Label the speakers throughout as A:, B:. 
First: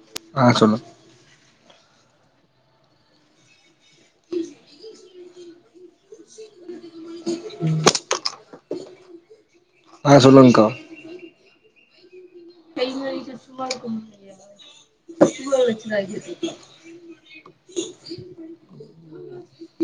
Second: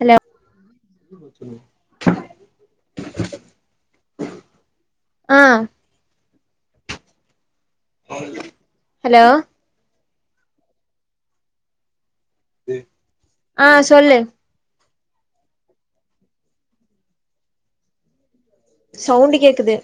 A: Hello
B: ஆ சொல்லு
A: ஆ
B: உம்
A: ஹலோ
B: ஆ சொல்லுங் க்கா கை மாதிர சும்மா
A: ஆ
B: இருக்க
A: சொல்லு
B: முடியையா ச்ச
A: சவுண்டு கேக்குது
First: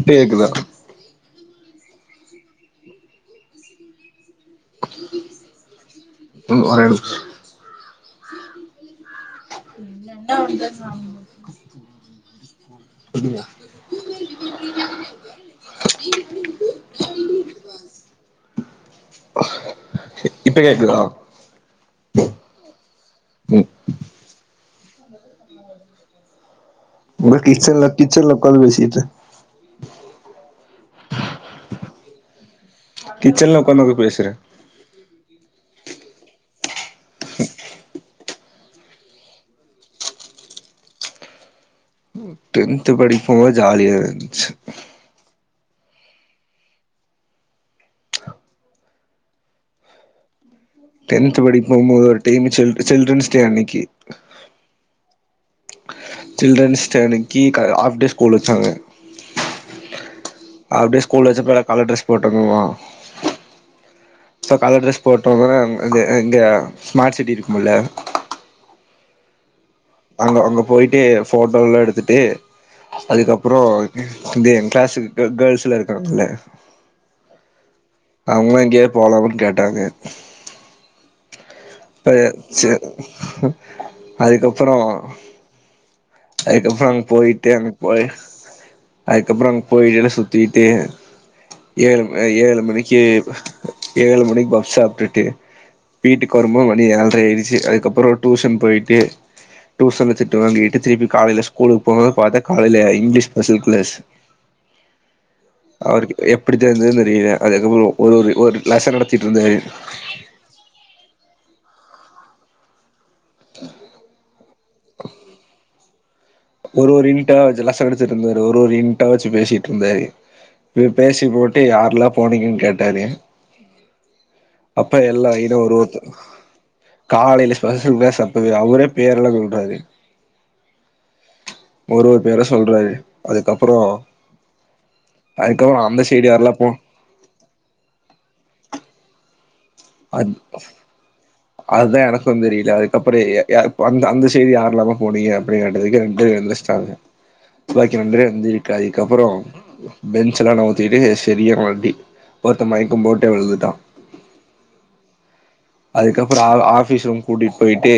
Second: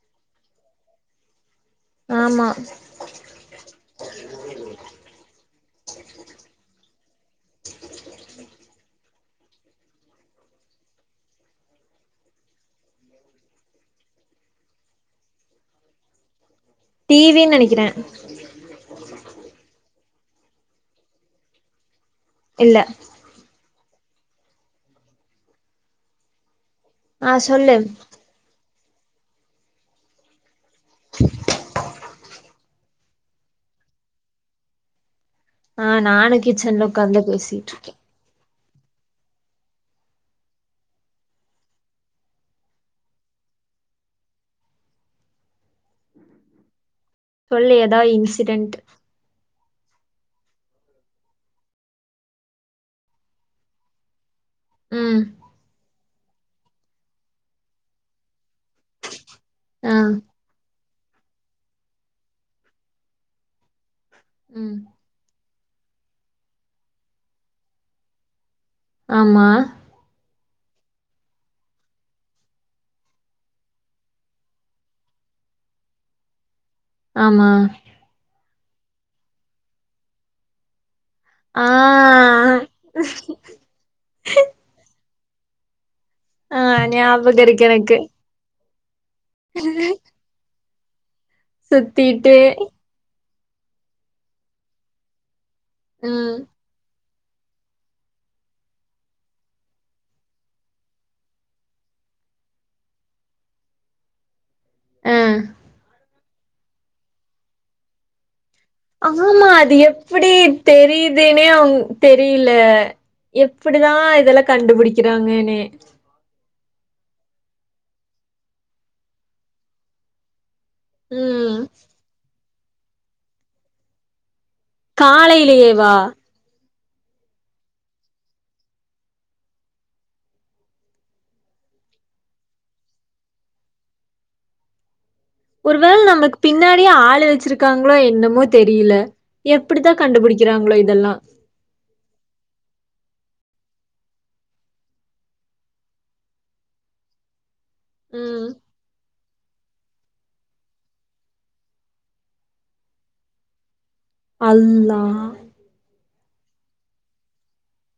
B: இப்ப கேக்குதா
A: ஆமா
B: ம் ஒரே நிமிஷோ
A: ம்
B: [inaudible] [inaudible]
A: டிவின்னு நெனைக்கிறே
B: இப்ப கேக்குதா
A: இல்ல
B: ம்
A: ஆ
B: ஒங்க
A: சொல்லு
B: கிச்சன்ல கிச்சன்ல ஒக்காந் பேசிட்டு கிச்சன்ல ஒக்காந்து எதுக் பேசற
A: ஆ நானு கிச்சன்ல உக்காந் தா பேசிட்ருக்கே
B: டென்த்து படிப்போது ஜாலியா இந்துச்சு
A: சொல்லு எதா இன்சிடென்ட்
B: டென்த் படிக்க போம்போது ஒரு டைமு சில் சில்ரன்ஸ் டே அன்னைக்கு
A: ம்
B: சில்ட்ரன்ஸ் டே அன்னைக்கு க ஆஃப் டே ஸ்கூல் வச்சாங்க
A: ஆ
B: ஆஃப் டே ஸ்கூல் வச்சப்ப எல்லா கலர் ட்ரெஸ் போட்ட [unintelligible] சோ
A: ம்
B: கலர் ட்ரெஸ் போட்டோ [unintelligible] இது இங்க ஸ்மார்ட் சிட்டி இருக்குமுல
A: ஆமா
B: அங்கோ அங்க போயிட்டு ஃபோட்டோல்லா எடுத்துட்டு அதுக்கப்றோ இது எங் கிளாஸுக்கு கேர்ள்ஸ்லா இருக்காங்கல்ல
A: ஆமா
B: அவங்கலா எங்யாது போலாமான் கேட்டாங்க
A: ஆ
B: [unintelligible] சே அதுக்கப்பறோ
A: ஆ
B: அதுக்கப்பறோ அங்க
A: ஞாபக
B: போயிட்டு
A: இருக்கு
B: அங்க
A: எனக்கு
B: போய் அதுக்கப்றோ அங்க போயில்ல சுத்திட்டு ஏழு
A: சுத்திட்டு
B: ஏழு மணிக்கு ஏழு மணிக்கு பப்ஸ் சாப்ட்டுட்டு வீட்டுக்கு
A: ம்
B: வருபோ மணி ஏ எட்ரை ஆயிடுச்சு அதுக்கப்றோ டூஷன் போயிட்டு டூஷன்ல திட்டு வாங்கிட்டு திருப்பி காலைல ஸ்கூலுக்கு போ வு பாத்தா காலைல இங்கிலீஷ் ஸ்பெஷல் கிளாஸ்
A: ஆ
B: அவருக்கு எப்டி தெரிஞ்சுதுன் தெரில அதுக்கப்றோ ஒரு ஒரு ஒரு லெசன் நடத்திட்டு
A: ஆமா
B: இருந்தாரு
A: அது எப்டி தெரியுதுன்னே அவுங் தெரில எப்புடிதா இதெல்லா கண்டுபுடிக்குறாங்கன்னே
B: ஒரு ஒரு இன்ண்டா வச்சு லசன் எடுத்துட்டு இருந்தாரு ஒரு ஒரு இன்ட்டா வச்சு பேசிட்ருந்தாரு இவ்ரு பேசி
A: ம்
B: போட்டு யார்ல்லா போனீங்கன் கேட்டாரு அப்ப எல்லா இன்னொரு
A: காலையிலயேவா
B: ஊத்து காலைல [unintelligible] சாப்டது அவுரே பேரெல்லா சொல்றாரு ஒரு ஒரு பேரா சொல்றாரு அதுக்கப்றோ
A: ஒருவேள் நம்ளுக் பின்னாடியே ஆள் வச்சிருக்காங்ளோ என்னமோ தெரியில எப்டி தா கண்டுபுடிக்கிறாங்ளோ இதெல்லா
B: அதுதே எனக்கு தெரில அதுக்கப்றோ ய யா அந்த அந்த சைடு யார்லாங்க போனீங்க அப்டின் கேட்டதுக்கு ரெண்டுபேர் எந்துருச்ட்டாங்க துவக்கி நன்றே
A: ம்
B: வந்துருக்காயிக்கப்பறோ பென்ச்செல்லா நவுத்திட்டு சரியா அடி ஒருத்த மயக்கோ போட்டே விழுந்துட்டா
A: அல்லா
B: இதுக்கப்றோ ஆ ஆஃபீஸ் ரூம் கூட்டிட்போய்ட்டு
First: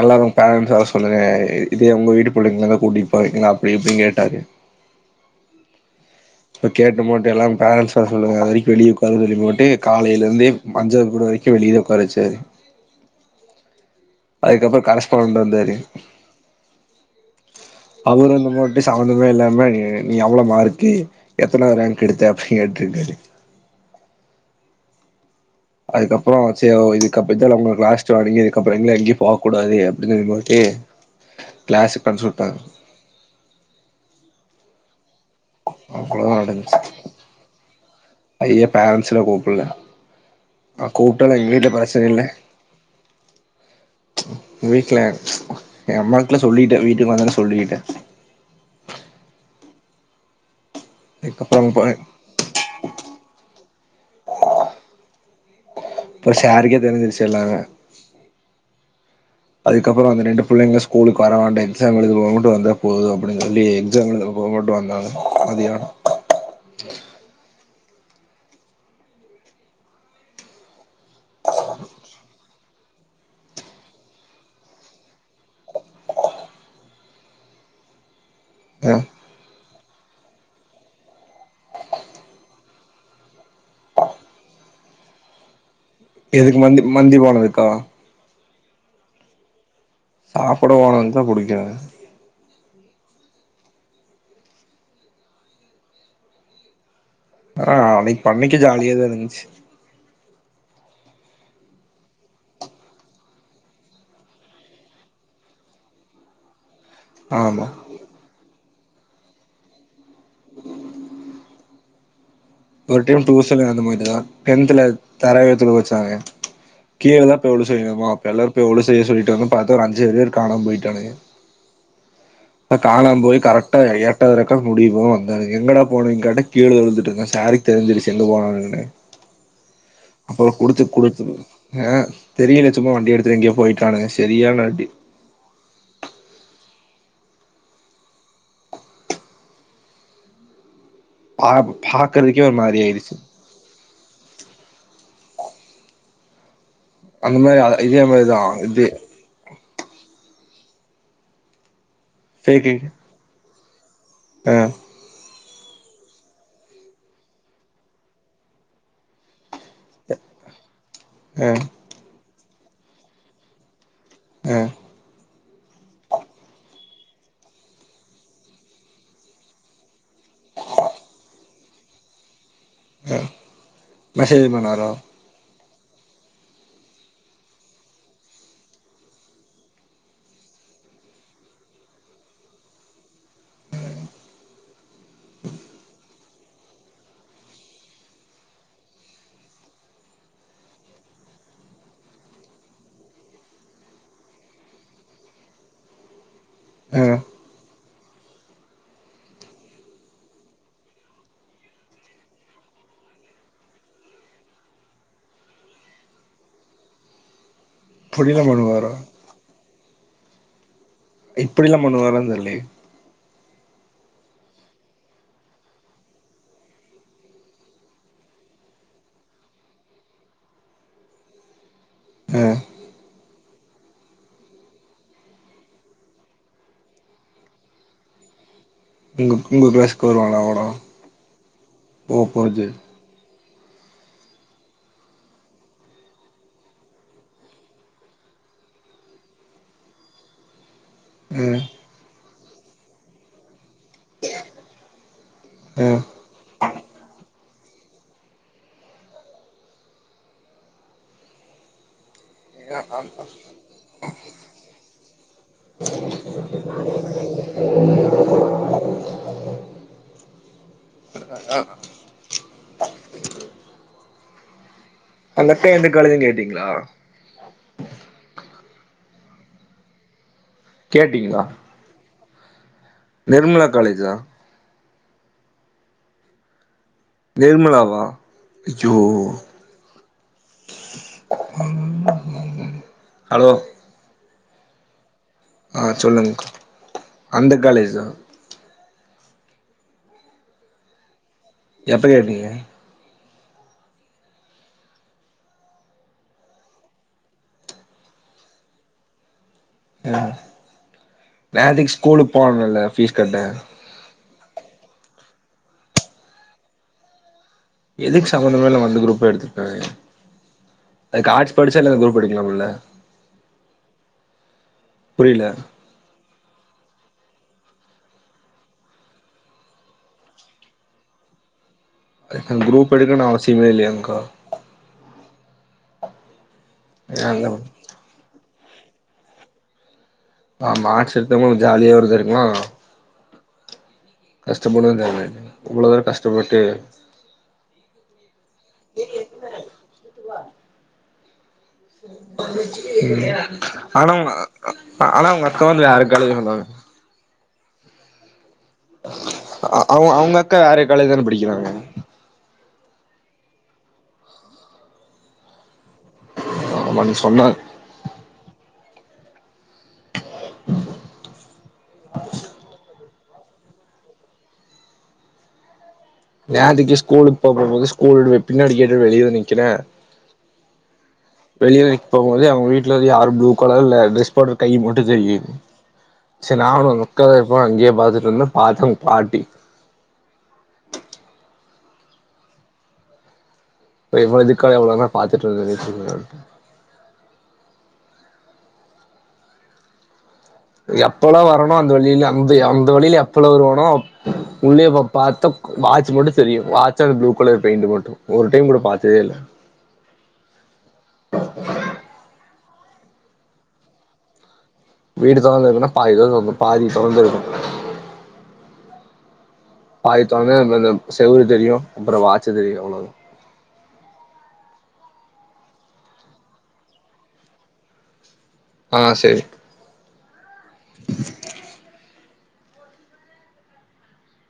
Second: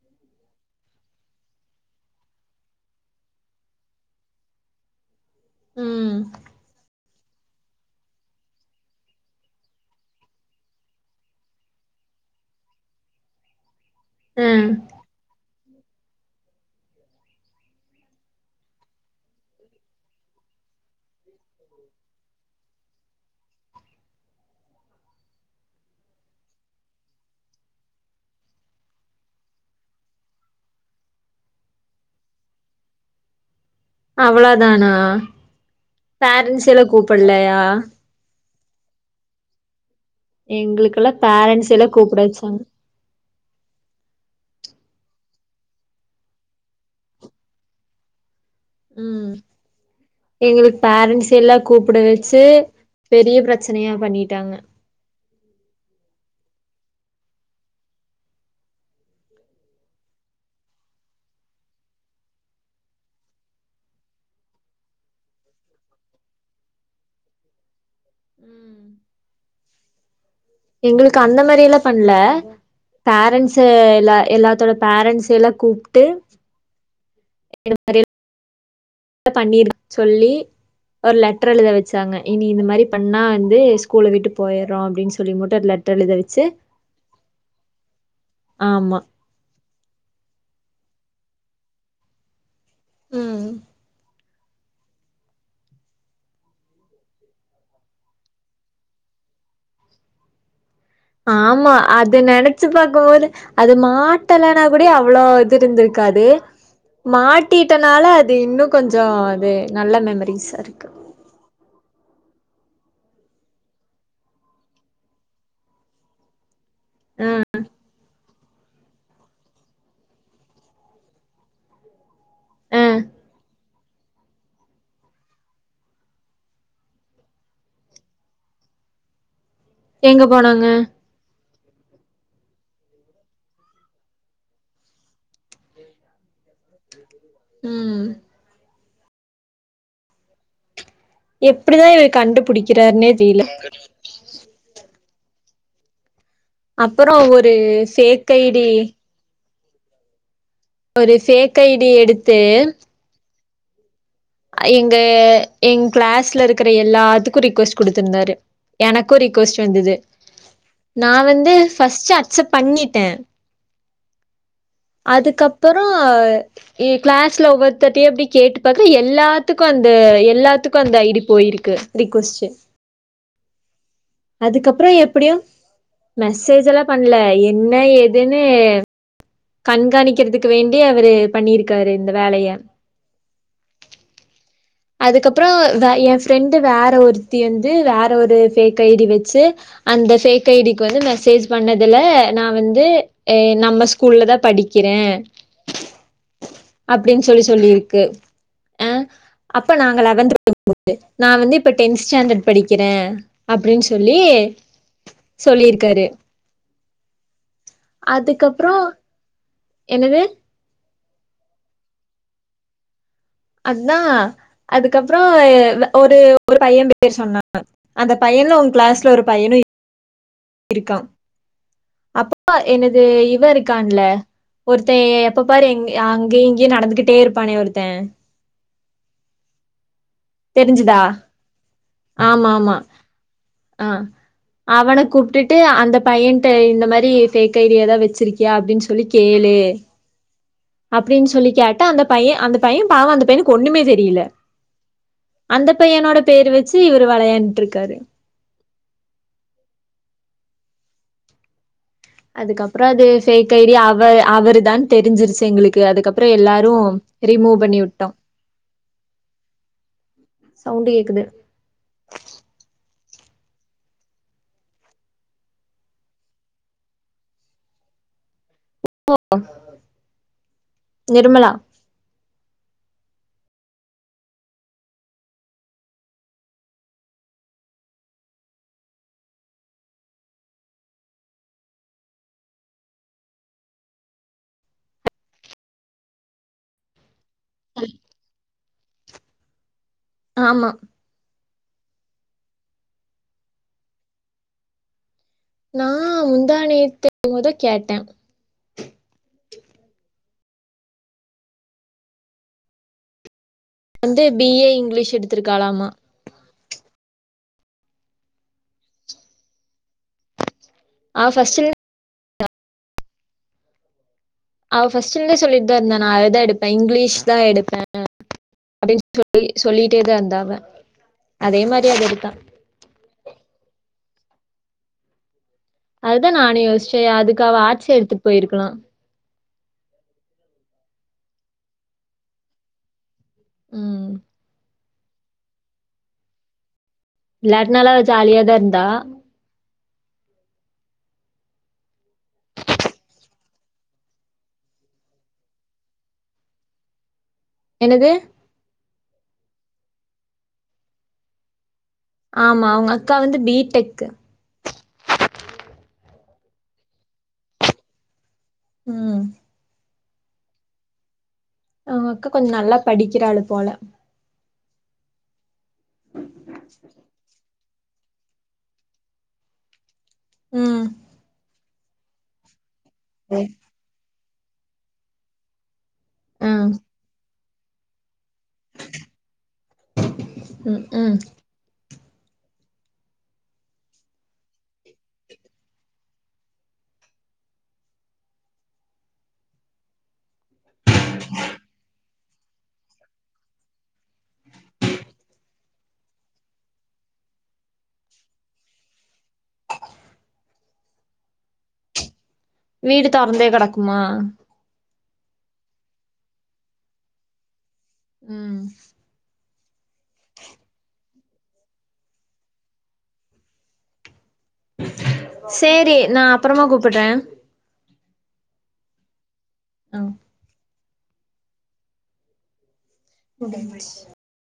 B: எல்லாரு பேரண்ட்ஸ வர சொல்லுங்க இதே உங்க வீட்டு பிள்ளைங்லாந்த கூட்டிட்போவீங்லா அப்டி இப்டின் கேட்டாரு
A: ம்
B: இப்ப கேட்டு மட்டு எல்லா பேரண்ட்ஸ் வர சொல்லுங்க அதுவரைக்கு வெளி ஒக்கா சொல்லி மட்டு காலைலருந்தே மஞ்சங்கூட ரைக்கே வெளிய தா ஒக்கார வச்சாரு
A: அ
B: அதுக்கப்றோ கரஸ்பாண்ட் வந்தாரு அவுரு இந்த மட்டு சம்பந்தமே இல்லாம நீ நீ எவ்ளோ மார்க்கு எத்தனாது ரேங்க் எடுத்த அப்டி கேட்ருக்காரு அதுக்கப்றோ சே இதுக்கப் இதா உங்களுக்கு லாஸ்ட்டு வானிங்கு இதுக்கப்றோங்லா எங்கயு போ கூடாது அப்டின் [unintelligible] க்ளாஸ் பன்ச்சுட்டாங்க
A: அவ்ள தானா
B: அவ்ளோ தா நடன்ச் அய்யய்ய பேரன்ஸ்லா கூப்புல ஆ
A: எங்களுக்கெல்லா
B: கூப்ட்டா நா எங்கவீட்ல
A: பேரண்ட்ஸ் எல்லா
B: பிரச்சன
A: கூப்பிட
B: இல்ல
A: வச்சாங்க
B: வீட்ல எங்கம்மாக்லா சொல்லிட்டே வீட்டுக்கு வந்தோனே சொல்லிட்டே
A: ம் எங்ளு பேரண்ட்ஸெல்லா
B: அதுக்கப்றோ ப
A: கூப்புட வச்சு பெரிய பிரச்சனையா பண்ணிட்டாங்க
B: இப்ப சாருக்கே தெரிஞ்சிருச்சு எல்லாமே அதுக்கப்றோ அந்த ரெண்டு புள்ளைங்கல ஸ்கூலுக்கு வரவேண்டா எக்ஸாம் எழுதுறப்ப மட்டு வந்தா போது அப்டின் சொல்லி எக்ஸாம் எழுதுறப்ப அப்ப மட்டு வந்தாங்க மதியானோ
A: ம் எங்களுக்கு அந்த மாரியல்லா பண்ல பேரண்ட்ஸு எல்லா எல்லாத்தோட பேரண்ட்ஸெல்லா கூப்ட்டு [inaudible]
B: அ
A: பண்ணிரு சொல்லி ஒரு லெட்ரு எழுத வச்சாங்க இனி இந்த மாரி பண்ணா வந்து ஸ்கூல விட்டு போயறோ அப்டி சொல்லி மட்டு அதுல
B: எதுக்கு மந்தி மந்தி பானதுக்கா
A: ஆமா
B: சாப்புட போனதுக்கு தா புடிக்குறாங்க
A: ம்
B: ஆ அன்னக்கி பண்ணக்கி ஜாலியாதாருந்துச்சு
A: ஆமா அத நெனச்சு பாக்கபோது அது மாட்டலனா கூடயோ அவ்ளோ இது இருந்திரு க்காது
B: ஆமா
A: மாட்டிட்டனால அது இன்னு கொஞ்சோ அது நல்ல மெமரிஸ்ஸாருக்கு
B: ஒரு டைம் டூசன்லயு அந்த மாரிதா டென்த்துல தராவீயா தொழுக வச்சாங்க கீழ
A: அ
B: தா போய் ஒளு செய்யணுமா ப்ப எல்லாரு போய் ஒளு செய்ய சொல்லிட்டாங்க பாத்தா ஒரு அஞ்சாறு பேரு காணாம போய்ட்டானுங்க ப்ப
A: அ
B: காணாம் போய் கரெக் ட்டா எட்டாவது ரக்காத் முடியபோ வந்தானுங்க எங்கடா போனீங்க கேட்டா கீழ விழுந்துட்டேங்க சாருக்கு தெரிஞ்சிடிச்சி எங்க போனங்கன்னு
A: எங்க
B: அப்பறோ
A: போனாங்க?
B: குடிச்சி குடிச்சி அ தெரியல சும்மா வண்டி எடுத்துட்டு எங்கயோ போயிட்டானுங்க செரியான அடி
A: ம்
B: பா
A: எப்டிதா இத
B: பாக்குறதுக்கே ஒரு மாரி
A: கண்டுபுடிக்கிறாருன்னே
B: ஆயிடுச்சு
A: தெரில அப்புறம்
B: அந்த
A: ஒரு
B: மாரி இதே
A: ஃபேக்
B: மாரிதா
A: ஐ டி
B: இதே
A: ஒரு ஃபேக் ஐ டி எடுத்து
B: ஃபேக்கு ஆ
A: எங்க என் க்ளாஸ்ல இருக்கிற எல்லாத்துக்கூ ரிக்வஸ்ட் குடுத்திருந்தாரு எனக்கூ ரிக்வஸ்ட் வந்தது நா
B: ஆ
A: வந்து ஃபர்ஸ்ட் அக்செப்ட் பண்ணிட்டே
B: அ
A: அதுக்கப்பறோ இ கிளாஸ்ல ஒவ்வொருத்தர்ட்டையு அப்டி கேட்டு பாக்குற எல்லாத்துக்கு அந் டு எல்லாத்துக்கூ அந்த ஐ டி போயிருக்கு ரிக்வஸ்டு
B: அ
A: அதுக்கப்பறோ எப்டியோ மெசேஜ் எல்லா பண்ல என்ன ஏதுன்னு கண்காணிக்கறதுக்கு வேண்டி அவரு பண்ணிருக்காரு இந்த வேலய அதுக்கப்பறோ வ ய ஃப்ரெண்டு வேற ஒருத்தி வந்து வேற ஒரு ஃபேக் ஐ டி வச்சு அந்த ஃபேக் ஐ டிக்கு வந்து மெசே சேஜ் பண்ணதுல நா வந்து நம்ம ஸ்கூல்ல தா படிக்கிறே
B: ஆ
A: அப்டின் சொல்லி சொல்லிருக்கு அ அப்ப நாங்க லெவன்த் [unintelligible] நா வந்து இப்ப டென்த் ஸ்டாண்டர்ட் படிக்கிறே அப்டின் சொல்லி எ சொல்லிருக்காரு
B: இப்புடிலா
A: அதுக்கப்புறோ
B: பண்ணுவாரா
A: என்னது
B: இப்படில்லா பண்ணுவாரான் தெர்லயே
A: அதா அதுக்கப்றோ ஒரு ஒரு பையன் பேர் சொன்னா அந்த பையன் என்ன உங் க்ளாஸ்ல ஒரு பையனு இரு இருக்கான்
B: ஆ
A: அப்போ எனது இவருக் இருக்கான்ல ஒருத்தே எப்ப பாரு எ அங்கயு இங்கயு நடந்துகிட்டே இருப்பானே ஒருத்த
B: உங்க உங்க க்ளாஸ்க்கு வருவானா அவனா
A: தெரிஞ்சுதா
B: போ அப்ப அது
A: அ அவன கூப்டுட்டுட்டு அந்த பையன்ட்ட இந்த மாரி ஃபேக் ஐ டி எதா வச்சிருக்கியா அப்டின் சொல்லி கேளு இ அப்டின் சொல்லி
B: ம்
A: கேட்டா அந்த பையன் அந்த பையன் பாவோ அந்த பையனுக்கு ஒண்ணுமே தெரியில அந்த
B: ம்
A: பையனோட பேரு வச் சி இவரு வெளையாண்ட்ருக்காரு அதுக்கப்பறோ அது ஃபேக் ஐ டி அவரு அவரு தான் தெரிஞ்சிருச்சு எங்களுக்கு அதுக்கப்பறோ எல்லாரு ரிமூவ் பண்ணி வுட்டோ சவுண்டு கேக்குது
B: அந்த பையேன் எந்த காலேஜ்னு கேட்டீங்களா
A: [unintelligible]
B: கேட்டீங்களா
A: நிர்மலா
B: நிர்மலா காலேஜா நிர்மலா வா அய்யோ ஹலோ அ சொல்லுங் அந்த காலேஜா
A: ஆமா
B: எப்ப கேட்டீங்க
A: நா முந்தாநேத்து என்மோ தா கேட்டே
B: னா நேத்திக் ஸ்கூலுக் போனல்ல ஃபீஸ் கட்ட
A: ந்து பி ஏ இங்கிலீஷ் எடுத்திருக்காளாமா
B: எதுக்கு சம்மந்தமே இல்லாம அந்த குரூப் எடுத்துர்காக
A: அவ
B: அதுக்கு ஆர்ட்ஸ்
A: ஃபர்ஸ்ட்ல
B: படிச்சா [unintelligible] குரூப் படிக்கணுமில்ல
A: அவ ஃபஸ்ட்லர்ந்தே சொல்லிட் தா இருந்தா நா அது தா எடுப்பே இங்கிலீஷ் தா எடுப்பே அப்டின் சொல்லி சொல்லிட்டே தா இர்ந்தா அவ அதே மா
B: அதுக் அந் க்ரூப் எடுக்கனு அவசியமே இல்லயேங்க்கா
A: அது தா நானு யோஸ்ச்சே
B: ஏங்க
A: அதுக்காக ஆட்ஸ்ஸே எடுத்துட் போயிருக்கலா
B: ஆமா ஆட்ஸ் எடுத்தவங்க ஜாலியாவு இருந்திருக்கலா
A: ம்
B: கஷ்டப்பட்னுன் தேவ இல்ல இவ்ளோ தூரோ கஷ்டப்பட்டு
A: இல்லாட்னாலு அவ ஜாலியாதா இர்ந்தா
B: ஆனா உங்க அ ஆனா உங்க அக்கா வந்து வேற காலேஜ் [unintelligible]
A: என்னது
B: அ அ அவுங் அவுங்க அக்கா வேற காலேஜ் தான படிக்கிறாங்க
A: ஆமா அவங்க அக்கா வந்து பி டெக்கு
B: ஆமா நீ சொன்ன
A: ம் அவுங் அக்கா கொஞ் நல்லா படிக்கிற ஆளு போல
B: விளாடிட்டு ஸ்கூலுக் போகும் போது ஸ்கூல் விட் பின்னாடி கேட்டு வெளிய வந் நிக்கிறே
A: ம்
B: வெளியூரிக் போம்போது அவுங்க வீட்லருந்து யாரோ ப்ளூ கலர்ல ட்ரெஸ் பாடர் கை மட்டு தெரியிது சேரி
A: ம்
B: நானு உங்க அக்கா தா இருப்பா அங்கயே பாத்துட் ப்பறந்தா பாத்தா உங் பாட்டி
A: ம், ம்
B: இப்ப இவ்வளதுக்கு எவ்ளோ தா பாத்துட்ருந்த [unintelligible] எப்பல்லா வரனோ அந்த வழிலே அந்த அந்த வழில எப்பல்லா வருவனோ அப் உன்ன இப்ப பாத்தா வாட்ச் மட்டு தெரியு வாட்ச்சு அந்த ப்ளூ கலர் பெயிண்டு மட்டு ஒரு டைம் கூட பாத்ததே இல்ல
A: வீடு தொறந்தே கெடக்குமா
B: வீடு தொறந்துருக்குன்னா பாதி தா தொறந்து பாதி தொறந்துருக்கு
A: ம்
B: பாதி தொறந்தே இருந்துத்னா செவுரு தெரியு அப்றோ வாட்ச்சு தெரியு அவ்ளோ தா
A: சேரி நா அப்பறமா கூப்புட்றே
B: ஆ சேரி
A: [unintelligible]